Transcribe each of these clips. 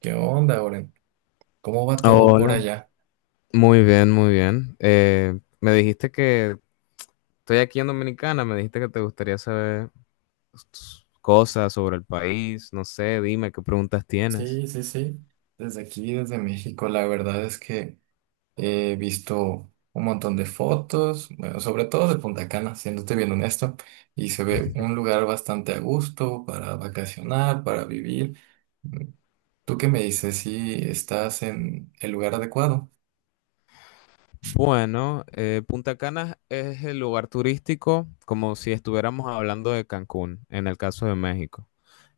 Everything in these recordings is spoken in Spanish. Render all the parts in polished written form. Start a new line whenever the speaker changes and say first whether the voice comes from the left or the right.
right: ¿Qué onda, Oren? ¿Cómo va todo por
left: Hola,
right: allá?
left: muy bien, muy bien. Me dijiste que estoy aquí en Dominicana, me dijiste que te gustaría saber cosas sobre el país, no sé, dime qué preguntas tienes.
right: Sí, sí, sí. Desde aquí, desde México, la verdad es que he visto un montón de fotos, bueno, sobre todo de Punta Cana, siéndote bien honesto, y se ve un lugar bastante a gusto para vacacionar, para vivir. ¿Tú qué me dices? ¿Si ¿estás en el lugar adecuado?
left: Bueno, Punta Cana es el lugar turístico como si estuviéramos hablando de Cancún, en el caso de México.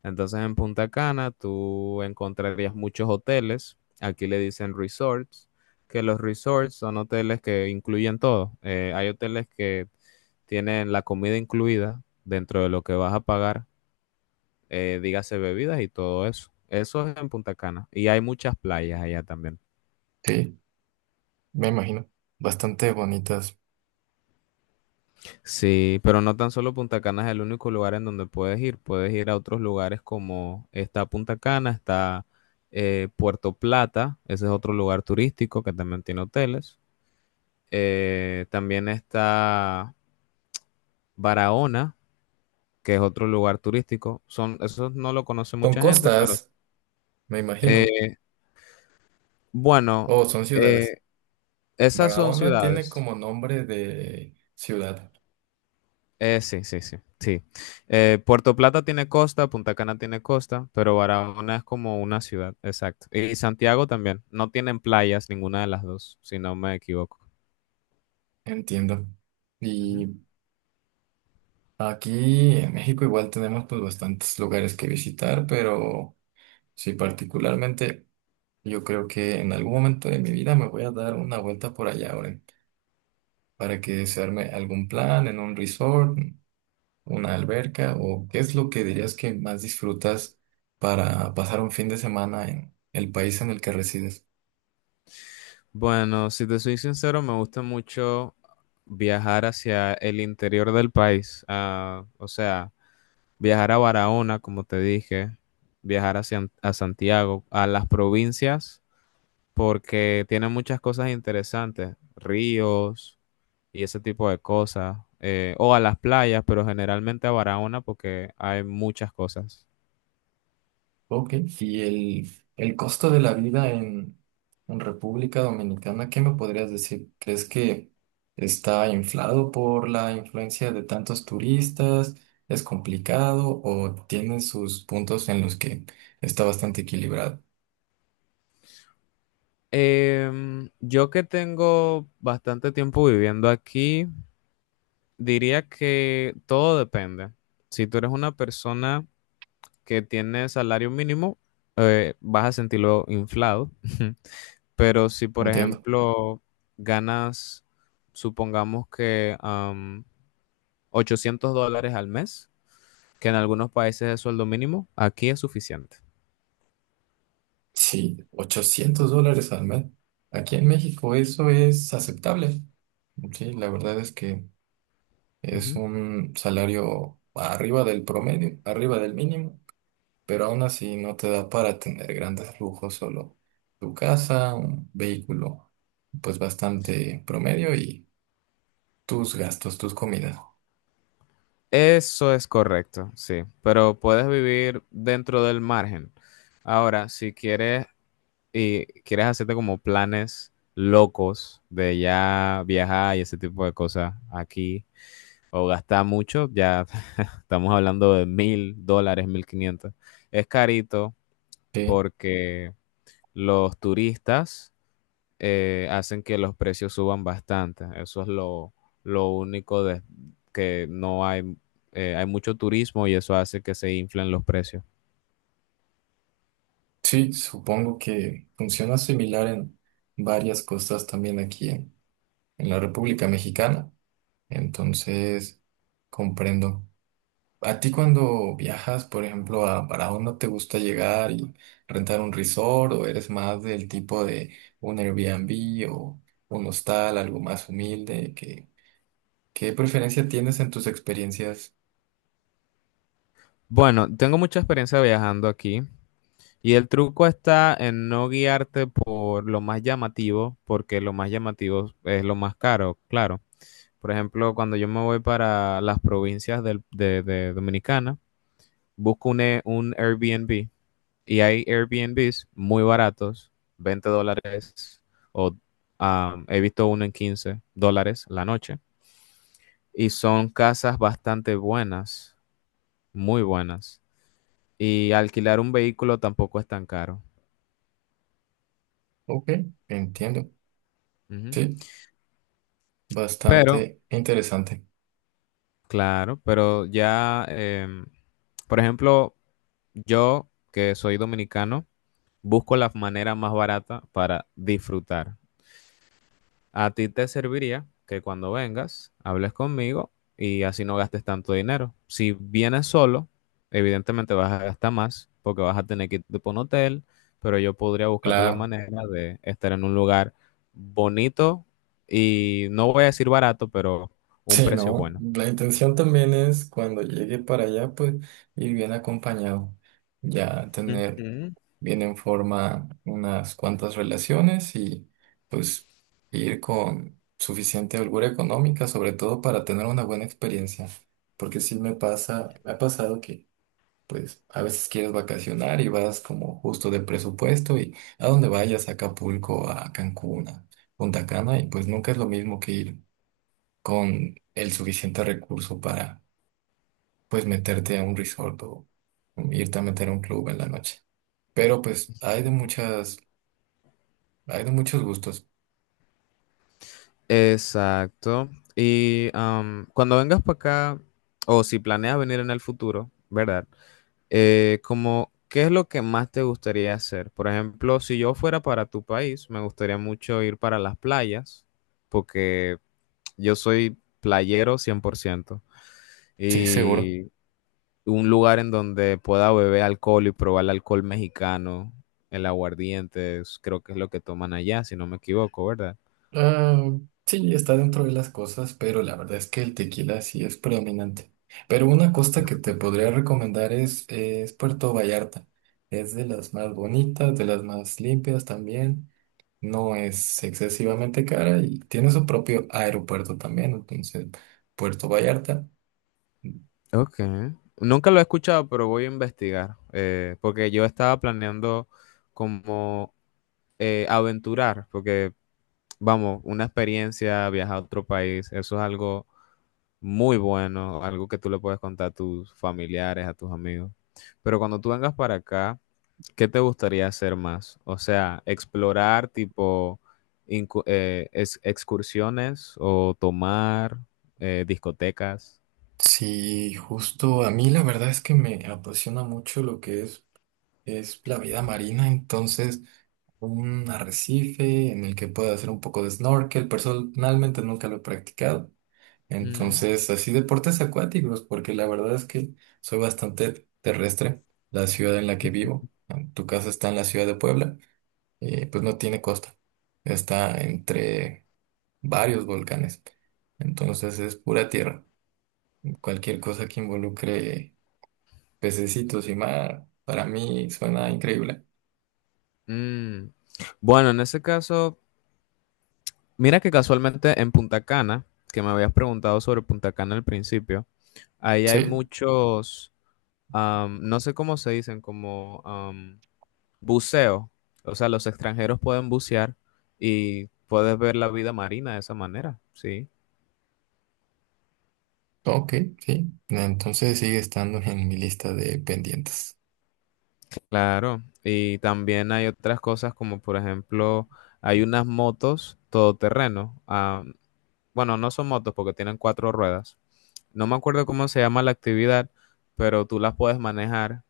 left: Entonces en Punta Cana tú encontrarías muchos hoteles, aquí le dicen resorts, que los resorts son hoteles que incluyen todo. Hay hoteles que tienen la comida incluida dentro de lo que vas a pagar, dígase bebidas y todo eso. Eso es en Punta Cana y hay muchas playas allá también.
right: Sí, me imagino. Bastante bonitas.
left: Sí, pero no tan solo Punta Cana es el único lugar en donde puedes ir. Puedes ir a otros lugares como está Punta Cana, está Puerto Plata, ese es otro lugar turístico que también tiene hoteles. También está Barahona, que es otro lugar turístico. Son, esos no lo conoce
right: ¿Son
left: mucha gente, pero
right: costas, me imagino,
left: eh, bueno,
right: o son ciudades?
left: eh, esas son
right: Barahona tiene
left: ciudades.
right: como nombre de ciudad.
left: Sí, sí, sí, sí. Puerto Plata tiene costa, Punta Cana tiene costa, pero Barahona es como una ciudad, exacto. Y Santiago también. No tienen playas ninguna de las dos, si no me equivoco.
right: Entiendo.
left: Ujú.
right: Y aquí en México igual tenemos pues bastantes lugares que visitar, pero sí, particularmente yo creo que en algún momento de mi vida me voy a dar una vuelta por allá, Oren, para que se arme algún plan en un resort, una alberca. ¿O qué es lo que dirías que más disfrutas para pasar un fin de semana en el país en el que resides?
left: Bueno, si te soy sincero, me gusta mucho viajar hacia el interior del país. Ah, o sea, viajar a Barahona, como te dije, viajar hacia, a Santiago, a las provincias, porque tiene muchas cosas interesantes, ríos y ese tipo de cosas, o a las playas, pero generalmente a Barahona porque hay muchas cosas.
right: Ok, y el costo de la vida en República Dominicana, ¿qué me podrías decir? ¿Crees que está inflado por la influencia de tantos turistas? ¿Es complicado o tiene sus puntos en los que está bastante equilibrado?
left: Yo que tengo bastante tiempo viviendo aquí, diría que todo depende. Si tú eres una persona que tiene salario mínimo, vas a sentirlo inflado. Pero si,
right: No
left: por
right: entiendo.
left: ejemplo, ganas, supongamos que $800 al mes, que en algunos países es sueldo mínimo, aquí es suficiente.
right: Sí, $800 al mes. Aquí en México eso es aceptable. Sí, la verdad es que es
left: Ujú.
right: un salario arriba del promedio, arriba del mínimo. Pero aún así no te da para tener grandes lujos, solo tu casa, un vehículo, pues bastante promedio, y tus gastos, tus comidas.
left: Eso es correcto, sí, pero puedes vivir dentro del margen. Ahora, si quieres y quieres hacerte como planes locos de ya viajar y ese tipo de cosas aquí o gastar mucho, ya estamos hablando de $1,000, 1,500. Es carito
right: Sí,
left: porque los turistas hacen que los precios suban bastante. Eso es lo único de que no hay, hay mucho turismo y eso hace que se inflen los precios.
right: sí, supongo que funciona similar en varias costas también aquí en la República Mexicana, entonces comprendo. ¿A ti cuando viajas, por ejemplo, a Barahona, no te gusta llegar y rentar un resort, o eres más del tipo de un Airbnb o un hostal, algo más humilde? ¿Qué, qué preferencia tienes en tus experiencias?
left: Bueno, tengo mucha experiencia viajando aquí y el truco está en no guiarte por lo más llamativo, porque lo más llamativo es lo más caro, claro. Por ejemplo, cuando yo me voy para las provincias de Dominicana, busco un, un Airbnb. Y hay Airbnbs muy baratos, $20, o he visto uno en $15 la noche. Y son casas bastante buenas, muy buenas. Y alquilar un vehículo tampoco es tan caro.
right: Ok, entiendo.
left: Ujú.
right: Sí,
left: Pero,
right: bastante interesante.
left: claro, pero ya, por ejemplo, yo que soy dominicano, busco la manera más barata para disfrutar. A ti te serviría que cuando vengas hables conmigo y así no gastes tanto dinero. Si vienes solo, evidentemente vas a gastar más porque vas a tener que irte por un hotel, pero yo podría buscarte la
right: Claro.
left: manera de estar en un lugar bonito y no voy a decir barato, pero un
right: Sí,
left: precio
right: no,
left: bueno.
right: la intención también es cuando llegue para allá, pues ir bien acompañado, ya tener
left: Ujú.
right: bien en forma unas cuantas relaciones, y pues ir con suficiente holgura económica, sobre todo para tener una buena experiencia, porque sí me pasa, me ha pasado que pues a veces quieres vacacionar y vas como justo de presupuesto, y a donde vayas, a Acapulco, a Cancún, a Punta Cana, y pues nunca es lo mismo que ir con el suficiente recurso para pues meterte a un resort o irte a meter a un club en la noche. Pero pues hay de muchas, hay de muchos gustos.
left: Exacto. Y cuando vengas para acá, o si planeas venir en el futuro, ¿verdad? ¿Qué es lo que más te gustaría hacer? Por ejemplo, si yo fuera para tu país, me gustaría mucho ir para las playas, porque yo soy playero 100%
right: Sí, seguro.
left: y un lugar en donde pueda beber alcohol y probar el alcohol mexicano, el aguardiente, creo que es lo que toman allá, si no me equivoco, ¿verdad?
right: Ah, sí, está dentro de las cosas, pero la verdad es que el tequila sí es predominante. Pero una costa que te podría recomendar es Puerto Vallarta. Es de las más bonitas, de las más limpias también. No es excesivamente cara y tiene su propio aeropuerto también. Entonces, Puerto Vallarta.
left: Ok. Nunca lo he escuchado, pero voy a investigar, porque yo estaba planeando como aventurar, porque vamos, una experiencia, viajar a otro país, eso es algo muy bueno, algo que tú le puedes contar a tus familiares, a tus amigos. Pero cuando tú vengas para acá, ¿qué te gustaría hacer más? O sea, explorar tipo excursiones o tomar discotecas.
right: Sí, justo a mí la verdad es que me apasiona mucho lo que es la vida marina, entonces un arrecife en el que pueda hacer un poco de snorkel. Personalmente nunca lo he practicado.
left: Mm.
right: Entonces, así deportes acuáticos, porque la verdad es que soy bastante terrestre. La ciudad en la que vivo, en tu casa está en la ciudad de Puebla, pues no tiene costa. Está entre varios volcanes. Entonces es pura tierra. Cualquier cosa que involucre pececitos y mar, para mí suena increíble.
left: Mm. Bueno, en ese caso, mira que casualmente en Punta Cana, que me habías preguntado sobre Punta Cana al principio, ahí hay
right: Sí,
left: muchos no sé cómo se dicen, como buceo. O sea, los extranjeros pueden bucear y puedes ver la vida marina de esa manera, sí,
right: ok, sí. Entonces sigue estando en mi lista de pendientes.
left: claro. Y también hay otras cosas como, por ejemplo, hay unas motos todoterreno. Bueno, no son motos porque tienen cuatro ruedas. No me acuerdo cómo se llama la actividad, pero tú las puedes manejar,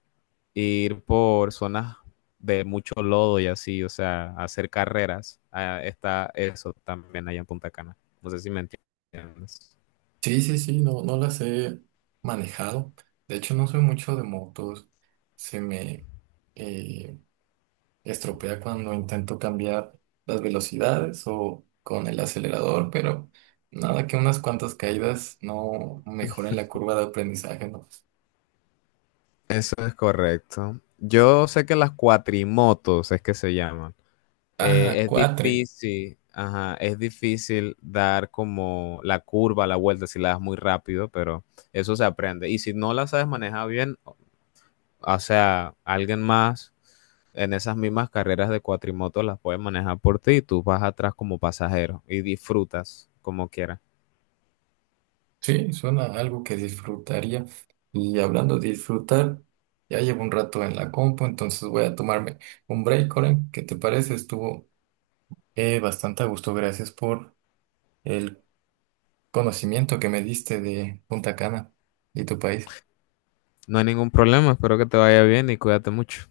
left: ir por zonas de mucho lodo y así, o sea, hacer carreras. Ah, está eso también allá en Punta Cana. No sé si me entiendes.
right: Sí, sí, sí, no, no las he manejado. De hecho, no soy mucho de motos. Se me eh, estropea cuando intento cambiar las velocidades o con el acelerador, pero nada que unas cuantas caídas no mejoren la curva de aprendizaje, ¿no?
left: Eso es correcto. Yo sé que las cuatrimotos es que se llaman.
right: Ah,
left: Es
right: cuatre.
left: difícil, ajá, es difícil dar como la curva, la vuelta si la das muy rápido, pero eso se aprende. Y si no la sabes manejar bien, o sea, alguien más en esas mismas carreras de cuatrimoto las puede manejar por ti y tú vas atrás como pasajero y disfrutas como quieras.
right: Sí, suena a algo que disfrutaría. Y hablando de disfrutar, ya llevo un rato en la compu, entonces voy a tomarme un break, Oren. ¿Qué te parece? Estuvo bastante a gusto. Gracias por el conocimiento que me diste de Punta Cana y tu país.
left: No hay ningún problema, espero que te vaya bien y cuídate mucho.